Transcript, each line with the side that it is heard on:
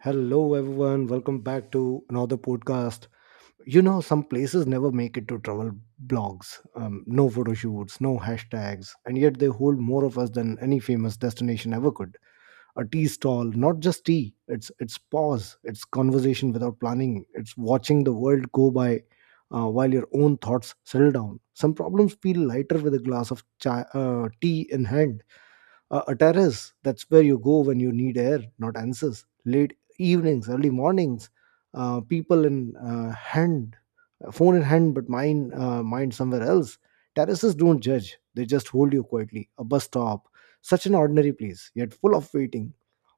right: Hello, everyone. Welcome back to another podcast. You know, some places never make it to travel blogs. No photo shoots, no hashtags, and yet they hold more of us than any famous destination ever could. A tea stall, not just tea. It's pause. It's conversation without planning. It's watching the world go by while your own thoughts settle down. Some problems feel lighter with a glass of chai, tea in hand. A terrace, that's where you go when you need air, not answers. Late evenings, early mornings, people in hand phone in hand, but mine mind somewhere else. Terraces don't judge, they just hold you quietly. A bus stop, such an ordinary place yet full of waiting,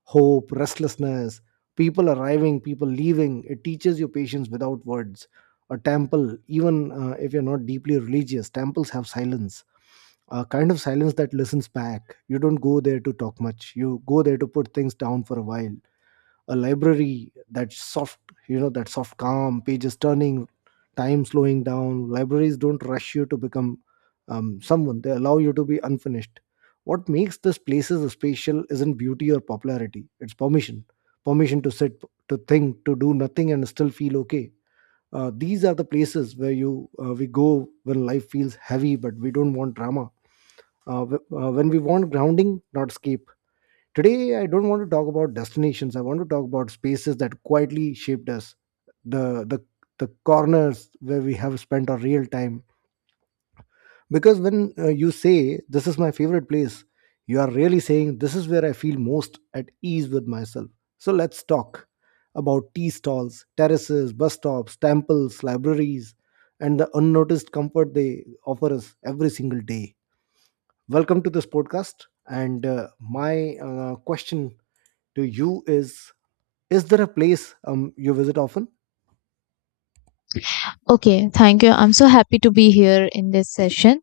right: hope, restlessness. People arriving, people leaving, it teaches you patience without words. A temple, even if you're not deeply religious, temples have silence, a kind of silence that listens back. You don't go there to talk much, you go there to put things down for a while. A library, that soft, that soft calm, pages turning, time slowing down. Libraries don't rush you to become someone, they allow you to be unfinished. What makes these places special isn't beauty or popularity, it's permission. Permission to sit, to think, to do nothing and still feel okay. These are the places where you we go when life feels heavy but we don't want drama, when we want grounding, not escape. Today, I don't want to talk about destinations. I want to talk about spaces that quietly shaped us, the the the corners where we have spent our real time. Because when you say this is my favorite place, you are really saying this is where I feel most at ease with myself. So let's talk about tea stalls, terraces, bus stops, temples, libraries, and the unnoticed comfort they offer us every single day. Welcome to this podcast. And my question to you is there a place you visit often?
left: Okay, thank you. I'm so happy to be here in this session.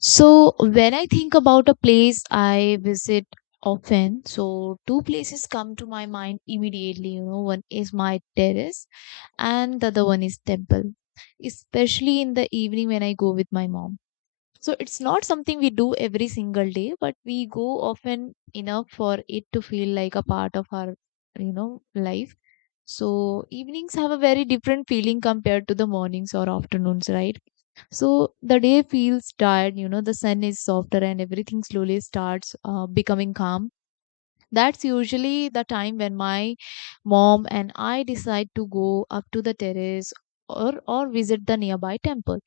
left: So, when I think about a place I visit often, so two places come to my mind immediately. You know, one is my terrace and the other one is temple, especially in the evening when I go with my mom. So it's not something we do every single day, but we go often enough for it to feel like a part of our life. So evenings have a very different feeling compared to the mornings or afternoons, right? So the day feels tired, you know, the sun is softer and everything slowly starts becoming calm. That's usually the time when my mom and I decide to go up to the terrace or visit the nearby temple.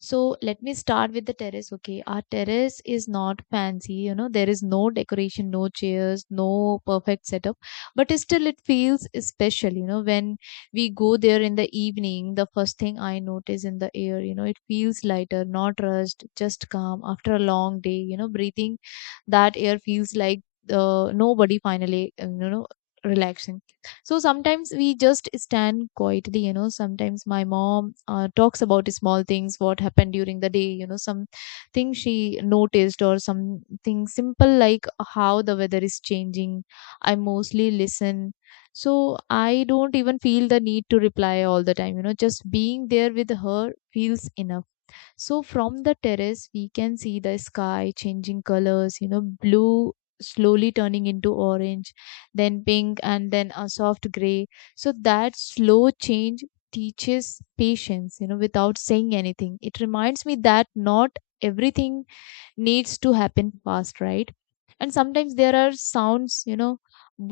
left: So let me start with the terrace. Okay, our terrace is not fancy, you know, there is no decoration, no chairs, no perfect setup, but still it feels special, you know, when we go there in the evening, the first thing I notice in the air, you know, it feels lighter, not rushed, just calm after a long day, you know, breathing that air feels like nobody finally relaxing. So sometimes we just stand quietly, you know, sometimes my mom talks about small things what happened during the day, you know, some thing she noticed or something simple like how the weather is changing. I mostly listen, so I don't even feel the need to reply all the time, you know, just being there with her feels enough. So from the terrace, we can see the sky changing colors, you know, blue slowly turning into orange, then pink, and then a soft gray. So that slow change teaches patience, you know, without saying anything. It reminds me that not everything needs to happen fast, right? And sometimes there are sounds, you know,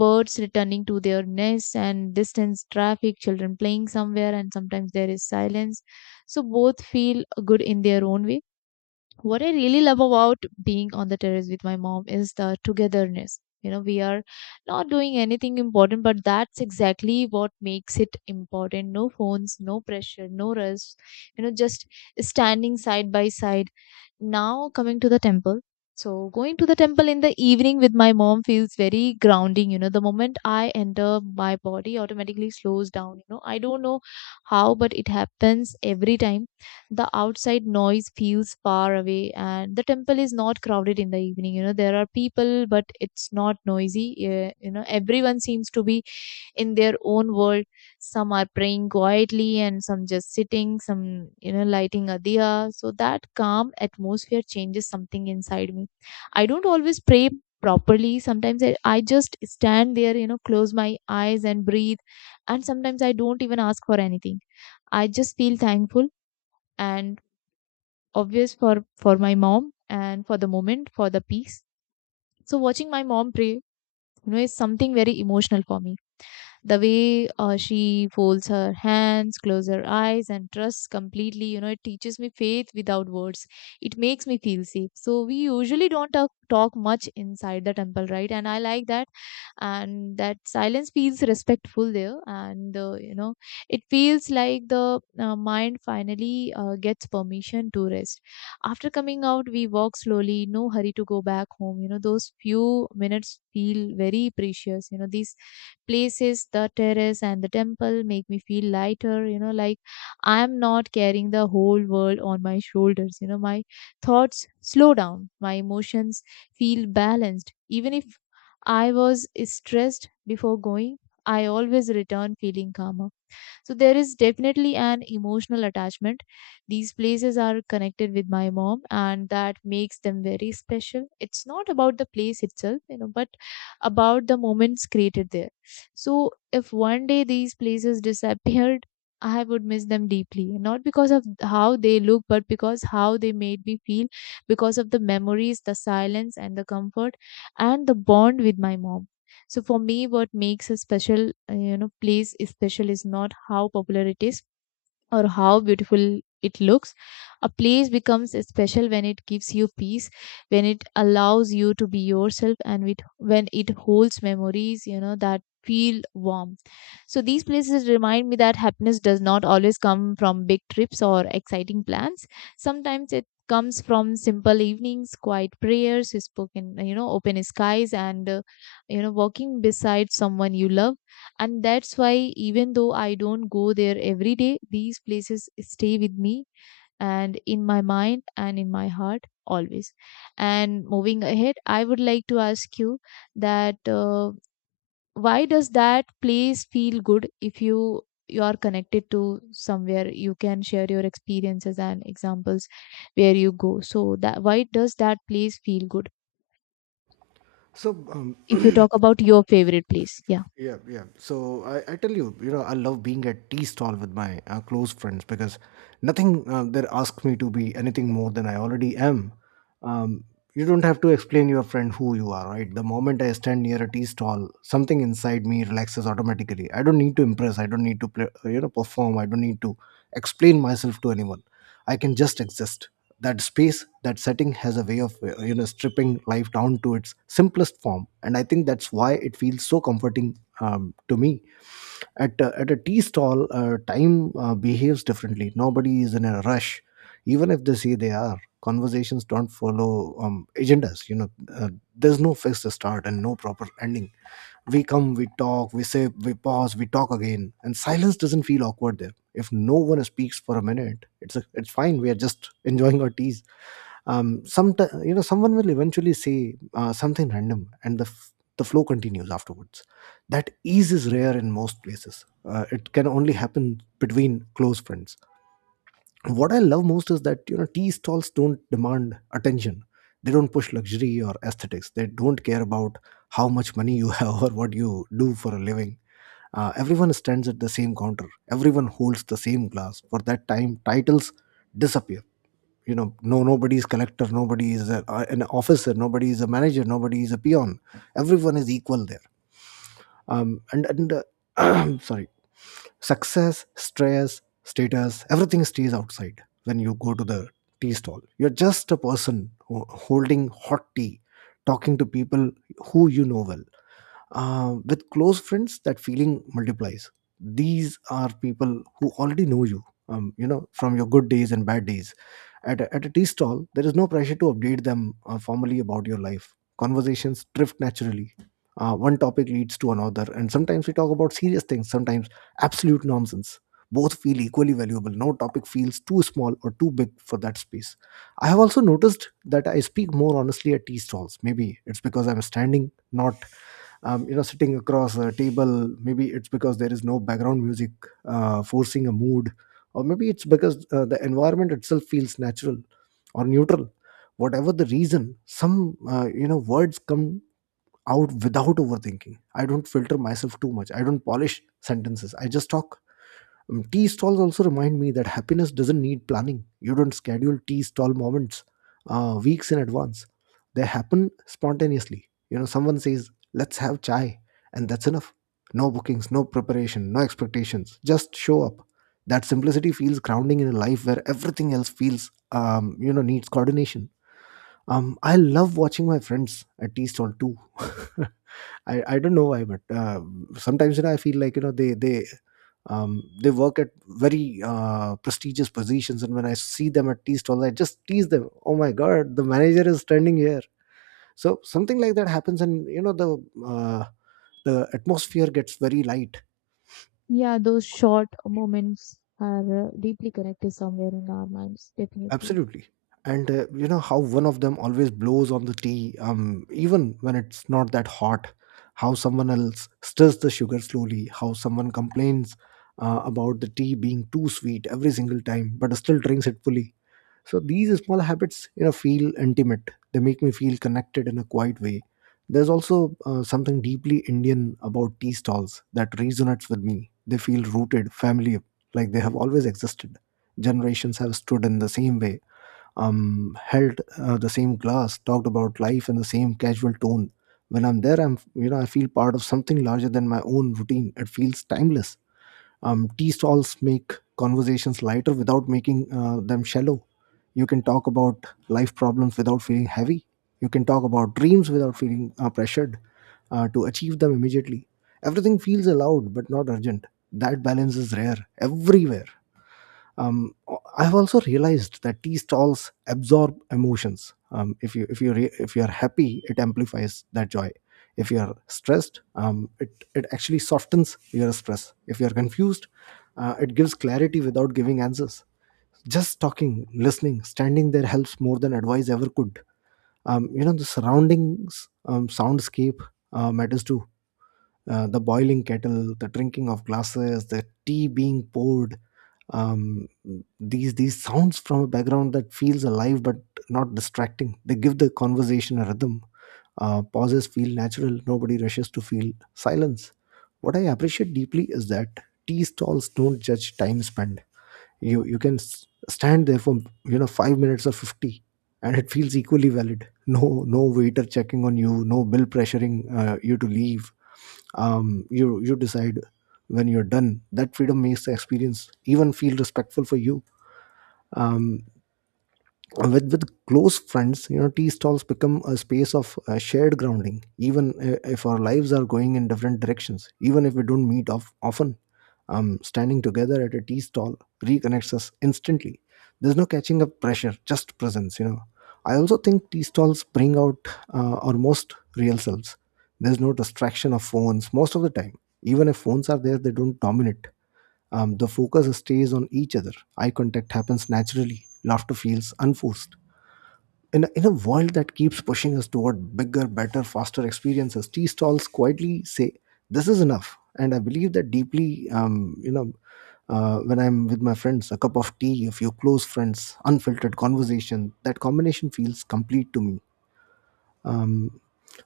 left: birds returning to their nests and distance traffic, children playing somewhere, and sometimes there is silence, so both feel good in their own way. What I really love about being on the terrace with my mom is the togetherness, you know, we are not doing anything important, but that's exactly what makes it important. No phones, no pressure, no rush, you know, just standing side by side. Now, coming to the temple. So, going to the temple in the evening with my mom feels very grounding. You know, the moment I enter, my body automatically slows down. You know, I don't know how, but it happens every time. The outside noise feels far away, and the temple is not crowded in the evening. You know, there are people, but it's not noisy. You know, everyone seems to be in their own world. Some are praying quietly and some just sitting, some, you know, lighting a diya. So that calm atmosphere changes something inside me. I don't always pray properly. Sometimes I just stand there, you know, close my eyes and breathe. And sometimes I don't even ask for anything. I just feel thankful and obvious for my mom and for the moment, for the peace. So watching my mom pray, you know, is something very emotional for me. The way she folds her hands, closes her eyes and trusts completely, you know, it teaches me faith without words. It makes me feel safe. So we usually don't talk much inside the temple, right? And I like that, and that silence feels respectful there. And it feels like the mind finally gets permission to rest. After coming out, we walk slowly, no hurry to go back home. You know, those few minutes feel very precious. You know, these places, the terrace and the temple, make me feel lighter, you know, like I am not carrying the whole world on my shoulders. You know, my thoughts slow down, my emotions feel balanced. Even if I was stressed before going, I always return feeling calmer. So there is definitely an emotional attachment. These places are connected with my mom, and that makes them very special. It's not about the place itself, you know, but about the moments created there. So if one day these places disappeared, I would miss them deeply, not because of how they look, but because how they made me feel, because of the memories, the silence, and the comfort, and the bond with my mom. So for me, what makes a special, place special is not how popular it is, or how beautiful it looks. A place becomes special when it gives you peace, when it allows you to be yourself, and with, when it holds memories, you know, that feel warm. So these places remind me that happiness does not always come from big trips or exciting plans. Sometimes it comes from simple evenings, quiet prayers, spoken, you know, open skies, and walking beside someone you love. And that's why, even though I don't go there every day, these places stay with me, and in my mind and in my heart always. And moving ahead, I would like to ask you that why does that place feel good? If you, you are connected to somewhere, you can share your experiences and examples where you go. So that, why does that place feel good
right: so um,
left: if you talk about your favorite place? Yeah.
right: Yeah, yeah. So I tell you, you know, I love being at tea stall with my close friends because nothing there asks me to be anything more than I already am. Um, you don't have to explain your friend who you are, right? The moment I stand near a tea stall, something inside me relaxes automatically. I don't need to impress. I don't need to play, you know, perform. I don't need to explain myself to anyone. I can just exist. That space, that setting has a way of, you know, stripping life down to its simplest form. And I think that's why it feels so comforting to me. At a tea stall, time behaves differently, nobody is in a rush. Even if they say they are, conversations don't follow agendas, you know. uh, there's no fixed start and no proper ending. We come, we talk, we say, we pause, we talk again, and silence doesn't feel awkward there. If no one speaks for a minute, it's fine, we are just enjoying our teas. Sometimes, you know, someone will eventually say something random, and the flow continues afterwards. That ease is rare in most places, it can only happen between close friends. What I love most is that, you know, tea stalls don't demand attention. They don't push luxury or aesthetics, they don't care about how much money you have or what you do for a living. Everyone stands at the same counter, everyone holds the same glass. For that time, titles disappear. You know, no nobody is collector, nobody is an officer, nobody is a manager, nobody is a peon. Everyone is equal there. And Sorry. Success, stress, status, everything stays outside. When you go to the tea stall, you're just a person holding hot tea, talking to people who you know well. With close friends that feeling multiplies. These are people who already know you, you know, from your good days and bad days. At a tea stall there is no pressure to update them formally about your life. Conversations drift naturally, one topic leads to another. And sometimes we talk about serious things, sometimes absolute nonsense. Both feel equally valuable, no topic feels too small or too big for that space. I have also noticed that I speak more honestly at tea stalls. Maybe it's because I'm standing, not you know, sitting across a table. Maybe it's because there is no background music forcing a mood. Or maybe it's because the environment itself feels natural or neutral. Whatever the reason, some, you know, words come out without overthinking. I don't filter myself too much, I don't polish sentences, I just talk. Tea stalls also remind me that happiness doesn't need planning. You don't schedule tea stall moments weeks in advance. They happen spontaneously. You know, someone says, "Let's have chai," and that's enough. No bookings, no preparation, no expectations. Just show up. That simplicity feels grounding in a life where everything else feels, you know, needs coordination. I love watching my friends at tea stall too. I don't know why, but sometimes, you know, I feel like, you know, they work at very prestigious positions, and when I see them at tea stalls I just tease them, oh my god, the manager is standing here. So something like that happens, and, you know, uh, the atmosphere gets very light.
left: Yeah, those short moments are deeply connected somewhere in our minds, definitely.
right: Absolutely. And, you know, how one of them always blows on the tea, even when it's not that hot, how someone else stirs the sugar slowly, how someone complains about the tea being too sweet every single time but still drinks it fully. So these small habits, you know, feel intimate. They make me feel connected in a quiet way. There's also, something deeply Indian about tea stalls that resonates with me. They feel rooted, family, like they have always existed. Generations have stood in the same way, held the same glass, talked about life in the same casual tone. When I'm there, I'm you know I feel part of something larger than my own routine. It feels timeless. Tea stalls make conversations lighter without making them shallow. You can talk about life problems without feeling heavy, you can talk about dreams without feeling pressured to achieve them immediately. Everything feels allowed but not urgent. That balance is rare everywhere. I've also realized that tea stalls absorb emotions. If you are happy, it amplifies that joy. If you are stressed, it it actually softens your stress. If you are confused, it gives clarity without giving answers. Just talking, listening, standing there helps more than advice ever could. You know, the surroundings, soundscape matters too. The boiling kettle, the drinking of glasses, the tea being poured. Um, these sounds from a background that feels alive but not distracting. They give the conversation a rhythm. Pauses feel natural. Nobody rushes to feel silence. What I appreciate deeply is that tea stalls don't judge time spent. You can stand there for, you know, 5 minutes or 50, and it feels equally valid. No No waiter checking on you, no bill pressuring you to leave. You decide when you're done. That freedom makes the experience even feel respectful for you. um with close friends, you know, tea stalls become a space of shared grounding. Even if our lives are going in different directions, even if we don't meet often, standing together at a tea stall reconnects us instantly. There's no catching up pressure, just presence, you know. I also think tea stalls bring out our most real selves. There's no distraction of phones most of the time. Even if phones are there, they don't dominate. The focus stays on each other. Eye contact happens naturally, laughter feels unforced. In a world that keeps pushing us toward bigger, better, faster experiences, tea stalls quietly say, "This is enough." And I believe that deeply. You know, when I'm with my friends, a cup of tea, a few close friends, unfiltered conversation, that combination feels complete to me. Um,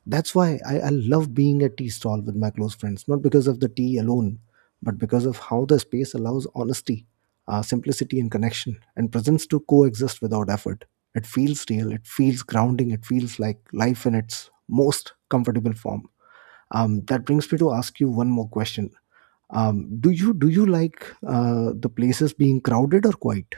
right: that's why I love being at tea stall with my close friends, not because of the tea alone, but because of how the space allows honesty, simplicity, and connection, and presence to coexist without effort. It feels real, it feels grounding, it feels like life in its most comfortable form. That brings me to ask you one more question. Do you like the places being crowded or quiet?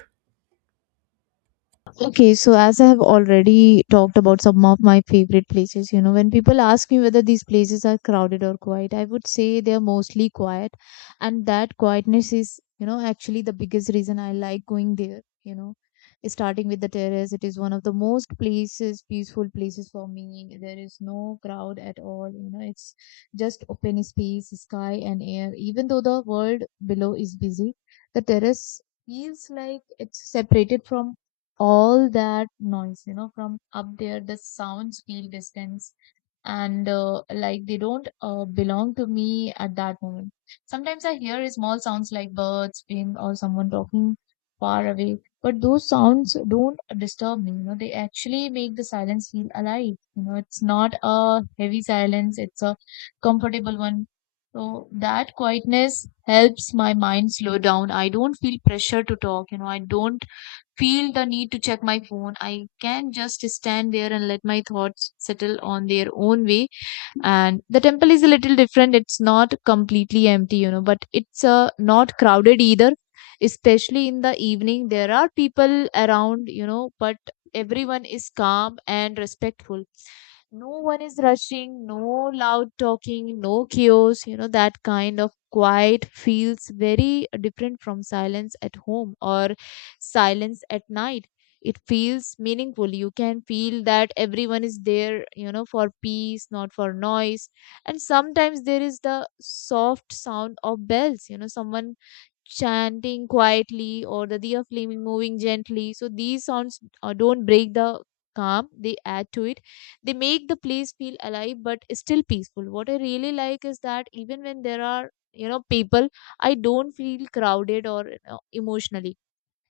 left: Okay, so as I have already talked about some of my favorite places, you know, when people ask me whether these places are crowded or quiet, I would say they are mostly quiet. And that quietness is, you know, actually the biggest reason I like going there, you know. Starting with the terrace, it is one of the most places, peaceful places for me. There is no crowd at all, you know, it's just open space, sky, and air. Even though the world below is busy, the terrace feels like it's separated from all that noise, you know, from up there, the sounds feel distance and like they don't belong to me at that moment. Sometimes I hear small sounds like birds, wind, or someone talking far away, but those sounds don't disturb me. You know, they actually make the silence feel alive. You know, it's not a heavy silence; it's a comfortable one. So that quietness helps my mind slow down. I don't feel pressure to talk. You know, I don't feel the need to check my phone. I can just stand there and let my thoughts settle on their own way. And the temple is a little different. It's not completely empty, you know, but it's not crowded either. Especially in the evening, there are people around, you know, but everyone is calm and respectful. No one is rushing, no loud talking, no chaos. You know, that kind of quiet feels very different from silence at home or silence at night. It feels meaningful. You can feel that everyone is there, you know, for peace, not for noise. And sometimes there is the soft sound of bells, you know, someone chanting quietly or the diya flaming, moving gently. So these sounds don't break the calm, they add to it. They make the place feel alive but still peaceful. What I really like is that even when there are, you know, people, I don't feel crowded or, you know, emotionally.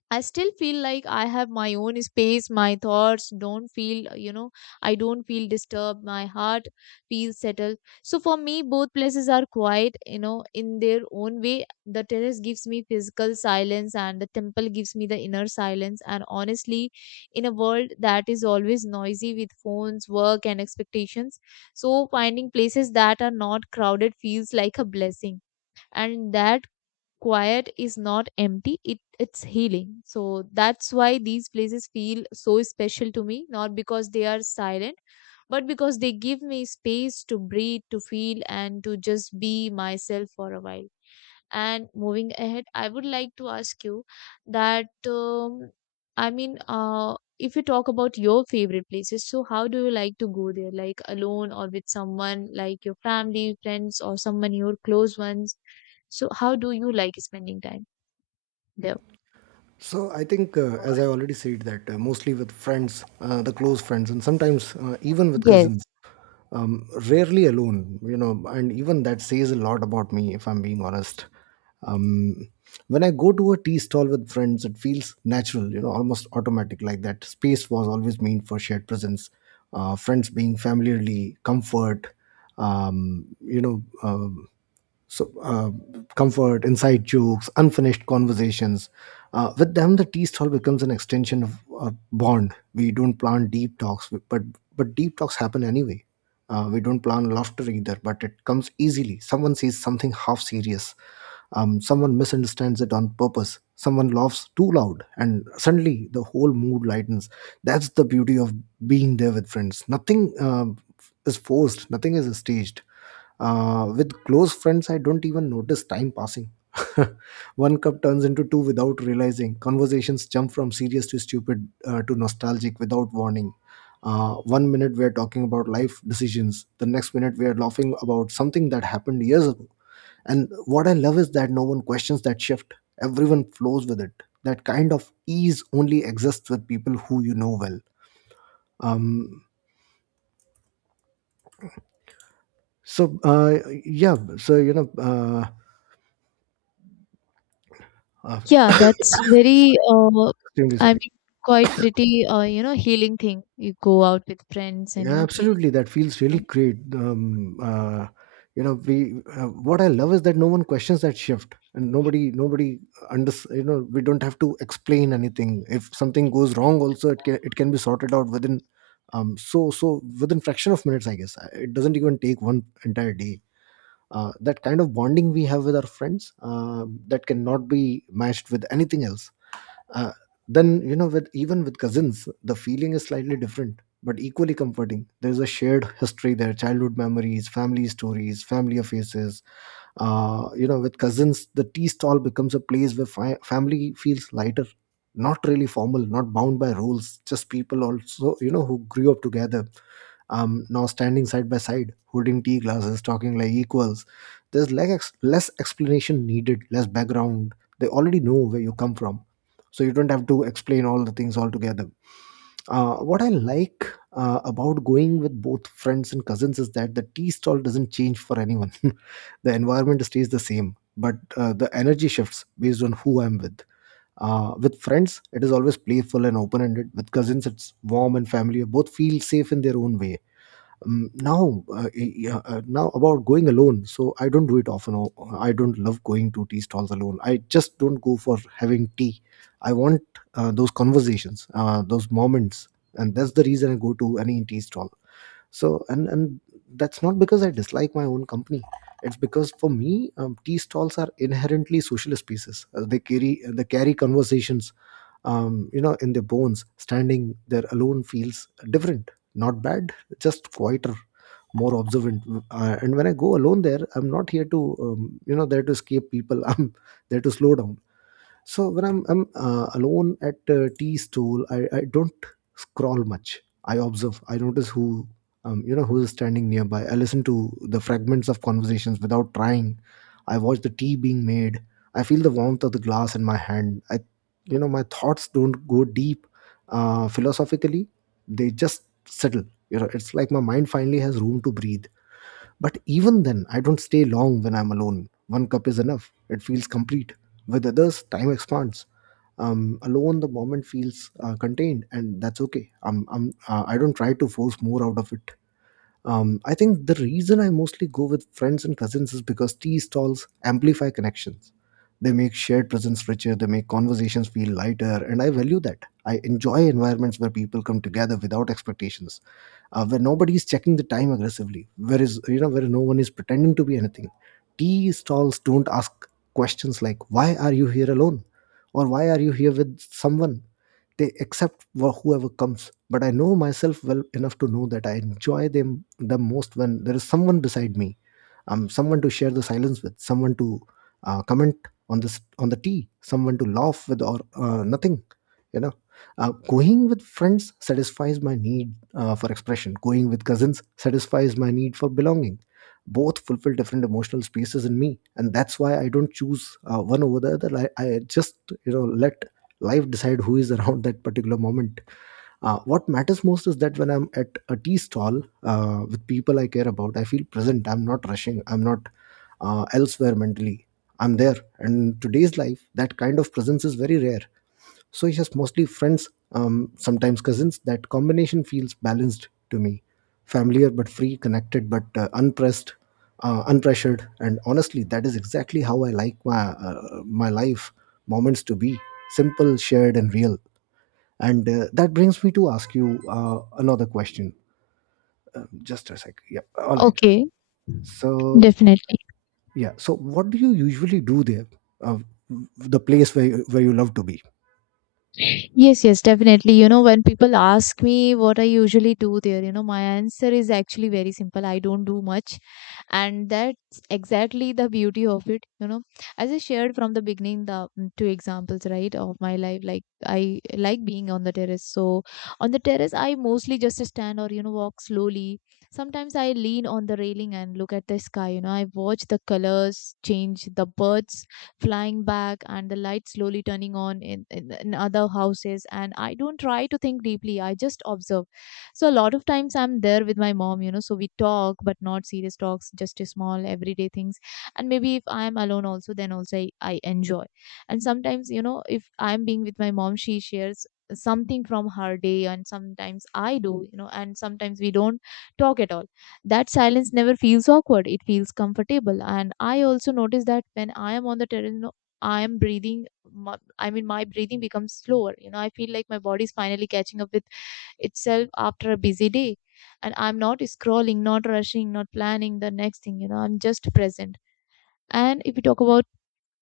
left: I still feel like I have my own space. My thoughts don't feel, you know, I don't feel disturbed. My heart feels settled. So for me, both places are quiet, you know, in their own way. The terrace gives me physical silence, and the temple gives me the inner silence. And honestly, in a world that is always noisy with phones, work, and expectations, so finding places that are not crowded feels like a blessing. And that quiet is not empty, it's healing. So that's why these places feel so special to me, not because they are silent, but because they give me space to breathe, to feel, and to just be myself for a while. And moving ahead, I would like to ask you that I mean, if you talk about your favorite places, so how do you like to go there? Like alone or with someone, like your family, friends, or someone your close ones? So how do you like spending time there?
right: So I think, as I already said, that mostly with friends, the close friends, and sometimes even with
left: Yes.
right: cousins. Rarely alone, you know, and even that says a lot about me if I'm being honest. um, when I go to a tea stall with friends, it feels natural, you know, almost automatic, like that space was always meant for shared presence. Friends being familiarly comfort, um, you know um so, uh, comfort, inside jokes, unfinished conversations. With them, the tea stall becomes an extension of our bond. We don't plan deep talks, but deep talks happen anyway. We don't plan laughter either, but it comes easily. Someone says something half serious. Someone misunderstands it on purpose. Someone laughs too loud, and suddenly the whole mood lightens. That's the beauty of being there with friends. Nothing is forced. Nothing is staged. With close friends, I don't even notice time passing. One cup turns into two without realizing. Conversations jump from serious to stupid to nostalgic without warning. One minute we're talking about life decisions, the next minute we're laughing about something that happened years ago. And what I love is that no one questions that shift, everyone flows with it. That kind of ease only exists with people who you know well. Um, so, yeah, so, uh,
left: Yeah, that's
right: uh,
left: very,
right: extremely
left: I
right: sorry.
left: mean, quite pretty, healing thing. You go out with friends and, you
right: Yeah,
left: know, feel
right: absolutely. That feels really
left: some.
right: great. You know, we what I love is that no one questions that shift, and nobody under. You know, we don't have to explain anything. If something goes wrong, also it can be sorted out within, so within fraction of minutes. I guess it doesn't even take one entire day. That kind of bonding we have with our friends, that cannot be matched with anything else. uh, then, you know, with even with cousins, the feeling is slightly different but equally comforting. There's a shared history there: childhood memories, family stories, family faces. You know, with cousins, the tea stall becomes a place where family feels lighter, not really formal, not bound by rules, just people also, you know, who grew up together. Now standing side by side, holding tea glasses, talking like equals. There's like less explanation needed, less background. They already know where you come from, so you don't have to explain all the things altogether. What I like about going with both friends and cousins is that the tea stall doesn't change for anyone. The environment stays the same, but the energy shifts based on who I'm with. With friends, it is always playful and open ended. With cousins, it's warm and familiar. Both feel safe in their own way. Now Yeah, now about going alone, so I don't do it often. Oh, I don't love going to tea stalls alone, I just don't go for having tea. I want those conversations, those moments, and that's the reason I go to any tea stall. So, and that's not because I dislike my own company. It's because for me, tea stalls are inherently social spaces. They carry conversations, in their bones. Standing there alone feels different, not bad, just quieter, more observant. And when I go alone there, I'm not here to you know there to escape people. I'm there to slow down. So when I'm alone at a tea stall, I don't scroll much, I observe, I notice who who is standing nearby. I listen to the fragments of conversations without trying. I watch the tea being made, I feel the warmth of the glass in my hand. I, my thoughts don't go deep philosophically, they just settle. You know, it's like my mind finally has room to breathe. But even then, I don't stay long when I'm alone. One cup is enough, it feels complete. With others, time expands. Alone, the moment feels contained, and that's okay. I don't try to force more out of it. I think the reason I mostly go with friends and cousins is because tea stalls amplify connections. They make shared presence richer, they make conversations feel lighter, and I value that. I enjoy environments where people come together without expectations, where nobody is checking the time aggressively, where no one is pretending to be anything. Tea stalls don't ask questions like "Why are you here alone?" or "Why are you here with someone?" They accept whoever comes, but I know myself well enough to know that I enjoy them the most when there is someone beside me. Someone to share the silence with, someone to comment on the tea, someone to laugh with or nothing. You know, going with friends satisfies my need for expression. Going with cousins satisfies my need for belonging. Both fulfill different emotional spaces in me, and that's why I don't choose one over the other. I just let life decide who is around that particular moment. What matters most is that when I'm at a tea stall with people I care about, I feel present. I'm not rushing. I'm not elsewhere mentally. I'm there. And in today's life, that kind of presence is very rare. So it's just mostly friends, sometimes cousins. That combination feels balanced to me. Familiar but free, connected but unpressured. And honestly, that is exactly how I like my life moments to be simple, shared, and real. And that brings me to ask you another question. Just a sec. Yeah. All right.
left: Okay,
right: So
left: definitely.
right: yeah. So what do you usually do there? Uh, the place where where you love to be.
left: Yes, yes, definitely. You know, when people ask me what I usually do there, you know, my answer is actually very simple. I don't do much. And that's exactly the beauty of it. You know, as I shared from the beginning, the two examples, right, of my life, like I like being on the terrace. So on the terrace, I mostly just stand or, you know, walk slowly. Sometimes I lean on the railing and look at the sky. You know, I watch the colors change, the birds flying back and the lights slowly turning on in, other houses. And I don't try to think deeply, I just observe. So, a lot of times I'm there with my mom, you know, so we talk, but not serious talks, just a small everyday things. And maybe if I'm alone also, then also I enjoy. And sometimes, you know, if I'm being with my mom, she shares something from her day, and sometimes I do, you know, and sometimes we don't talk at all. That silence never feels awkward, it feels comfortable. And I also notice that when I am on the terrace, you know, I am breathing. I mean, my breathing becomes slower. You know, I feel like my body is finally catching up with itself after a busy day. And I'm not scrolling, not rushing, not planning the next thing. You know, I'm just present. And if we talk about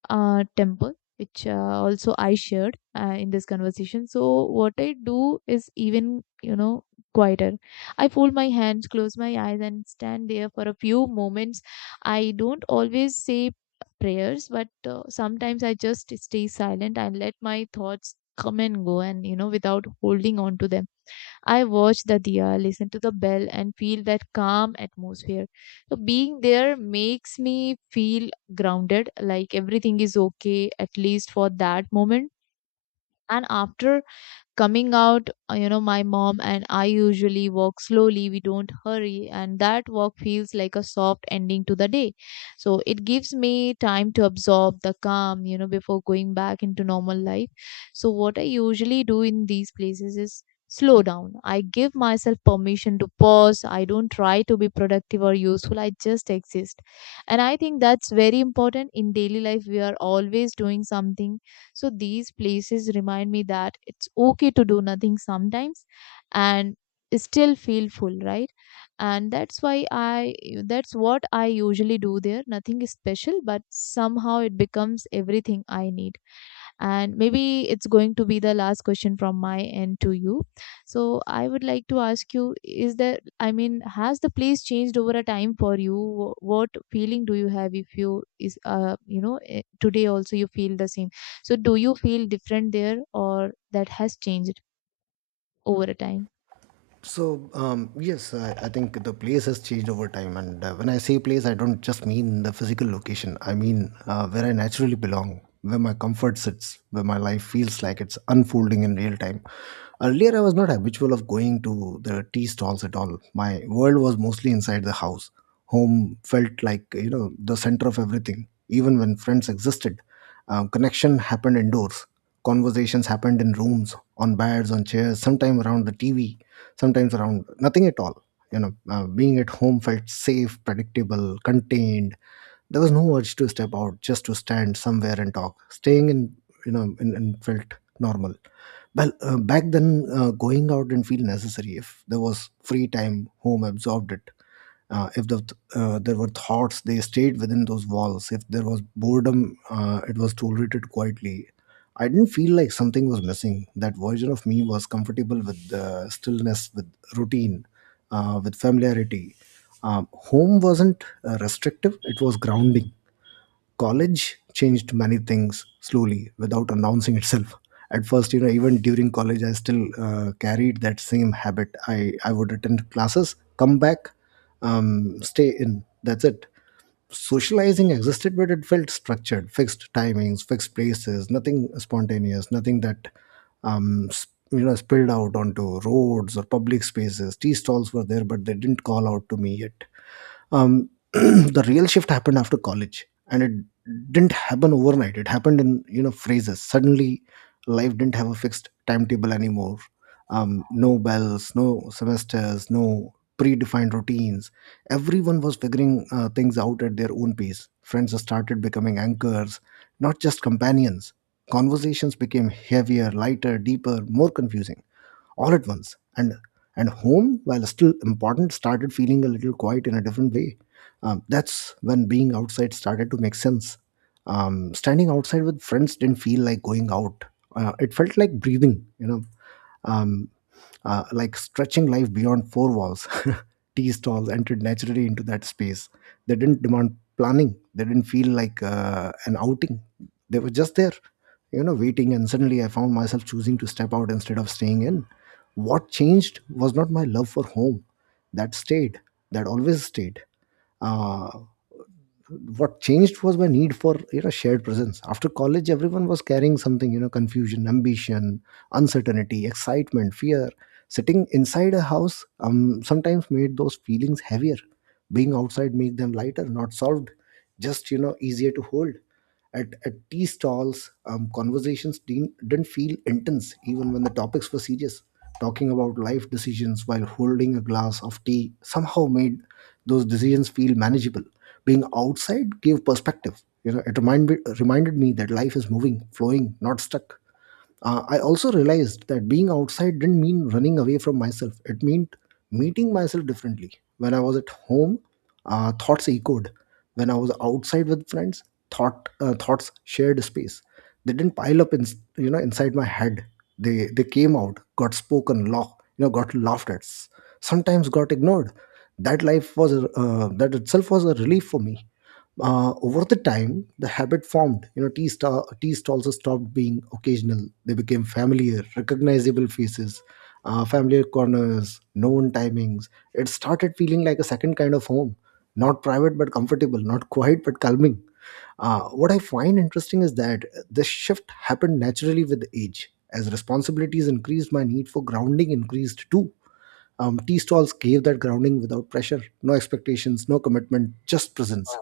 left: temple, which also I shared in this conversation, so what I do is even, you know, quieter. I fold my hands, close my eyes and stand there for a few moments. I don't always say prayers, but sometimes I just stay silent and let my thoughts come and go, and you know, without holding on to them. I watch the diya, listen to the bell, and feel that calm atmosphere. So being there makes me feel grounded, like everything is okay, at least for that moment. And after coming out, my mom and I usually walk slowly, we don't hurry, and that walk feels like a soft ending to the day. So it gives me time to absorb the calm, you know, before going back into normal life. So what I usually do in these places is slow down. I give myself permission to pause. I don't try to be productive or useful, I just exist. And I think that's very important. In daily life we are always doing something, so these places remind me that it's okay to do nothing sometimes and still feel full, right? And that's why I that's what I usually do there. Nothing is special, but somehow it becomes everything I need. And maybe it's going to be the last question from my end to you. So I would like to ask you, is there, I mean, has the place changed over a time for you? Wh- What feeling do you have if you is, today also you feel the same? So do you feel different there or that has changed over a time?
right: So, yes, I think the place has changed over time, and when I say place, I don't just mean the physical location. I mean where I naturally belong, where my comfort sits, where my life feels like it's unfolding in real time. Earlier, I was not habitual of going to the tea stalls at all. My world was mostly inside the house. Home felt like the center of everything. Even when friends existed, connection happened indoors. Conversations happened in rooms, on beds, on chairs, sometime around the TV, sometimes around nothing at all. Being at home felt safe, predictable, contained. There was no urge to step out, just to stand somewhere and talk. Staying in, you know, in felt normal. Well, back then, going out didn't feel necessary. If there was free time, home absorbed it. If there were thoughts, they stayed within those walls. If there was boredom, it was tolerated quietly. I didn't feel like something was missing. That version of me was comfortable with stillness, with routine, with familiarity. Home wasn't restrictive, it was grounding. College changed many things slowly without announcing itself. At first, you know, even during college, I still carried that same habit. I would attend classes, come back, stay in. That's it. Socializing existed, but it felt structured, fixed timings, fixed places, nothing spontaneous, nothing that spilled out onto roads or public spaces. Tea stalls were there, but they didn't call out to me yet. The real shift happened after college, and it didn't happen overnight, it happened in, you know, phases. Suddenly life didn't have a fixed timetable anymore. No bells, no semesters, no predefined routines. Everyone was figuring things out at their own pace. Friends started becoming anchors, not just companions. Conversations became heavier, lighter, deeper, more confusing, all at once. And home, while still important, started feeling a little quiet in a different way. That's when being outside started to make sense. Standing outside with friends didn't feel like going out, it felt like breathing, you know, um, like stretching life beyond four walls. Tea stalls entered naturally into that space. They didn't demand planning, they didn't feel like an outing, they were just there, you know, waiting. And suddenly I found myself choosing to step out instead of staying in. What changed was not my love for home. That stayed. That always stayed. uh, what changed was my need for, you know, shared presence. After college, everyone was carrying something, you know, confusion, ambition, uncertainty, excitement, fear. Sitting inside a house sometimes made those feelings heavier. Being outside made them lighter, not solved, just, you know, easier to hold. At tea stalls, conversations didn't feel intense, even when the topics were serious. Talking about life decisions while holding a glass of tea somehow made those decisions feel manageable. Being outside gave perspective, you know, it reminded me that life is moving, flowing, not stuck. I also realized that being outside didn't mean running away from myself, it meant meeting myself differently. When I was at home, thoughts echoed. When I was outside with friends, thoughts shared space. They didn't pile up in, you know, inside my head. They came out, got spoken, laugh you know got laughed at, sometimes got ignored. That itself was a relief for me. Over the time, the habit formed, you know. Tea stalls stopped being occasional, they became familiar, recognizable faces. Familiar corners, known timings. It started feeling like a second kind of home, not private but comfortable, not quiet but calming. What I find interesting is that this shift happened naturally with age. As responsibilities increased, my need for grounding increased too. Tea stalls gave that grounding without pressure, no expectations, no commitment, just presence.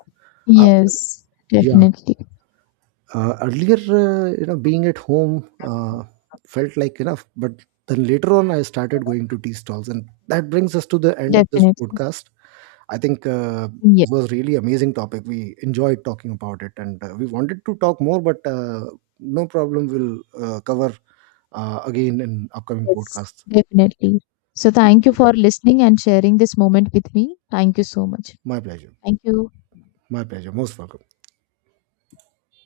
right: Uh,
left: Yes,
right: yeah.
left: definitely.
right: Earlier, being at home felt like enough, but then later on, I started going to tea stalls, and that brings us to the end of this
left: Definitely.
right: podcast. I think
left: Yes,
right: this was really amazing topic. We enjoyed talking about it, and we wanted to talk more, but no problem. We'll cover again in upcoming
left: yes,
right: podcasts.
left: definitely. So
right: Thank you
left: thank you
right: so much.
left: for listening and sharing this moment with me. Thank you so much.
right: My pleasure.
left: Thank you.
right: My pleasure. Most welcome.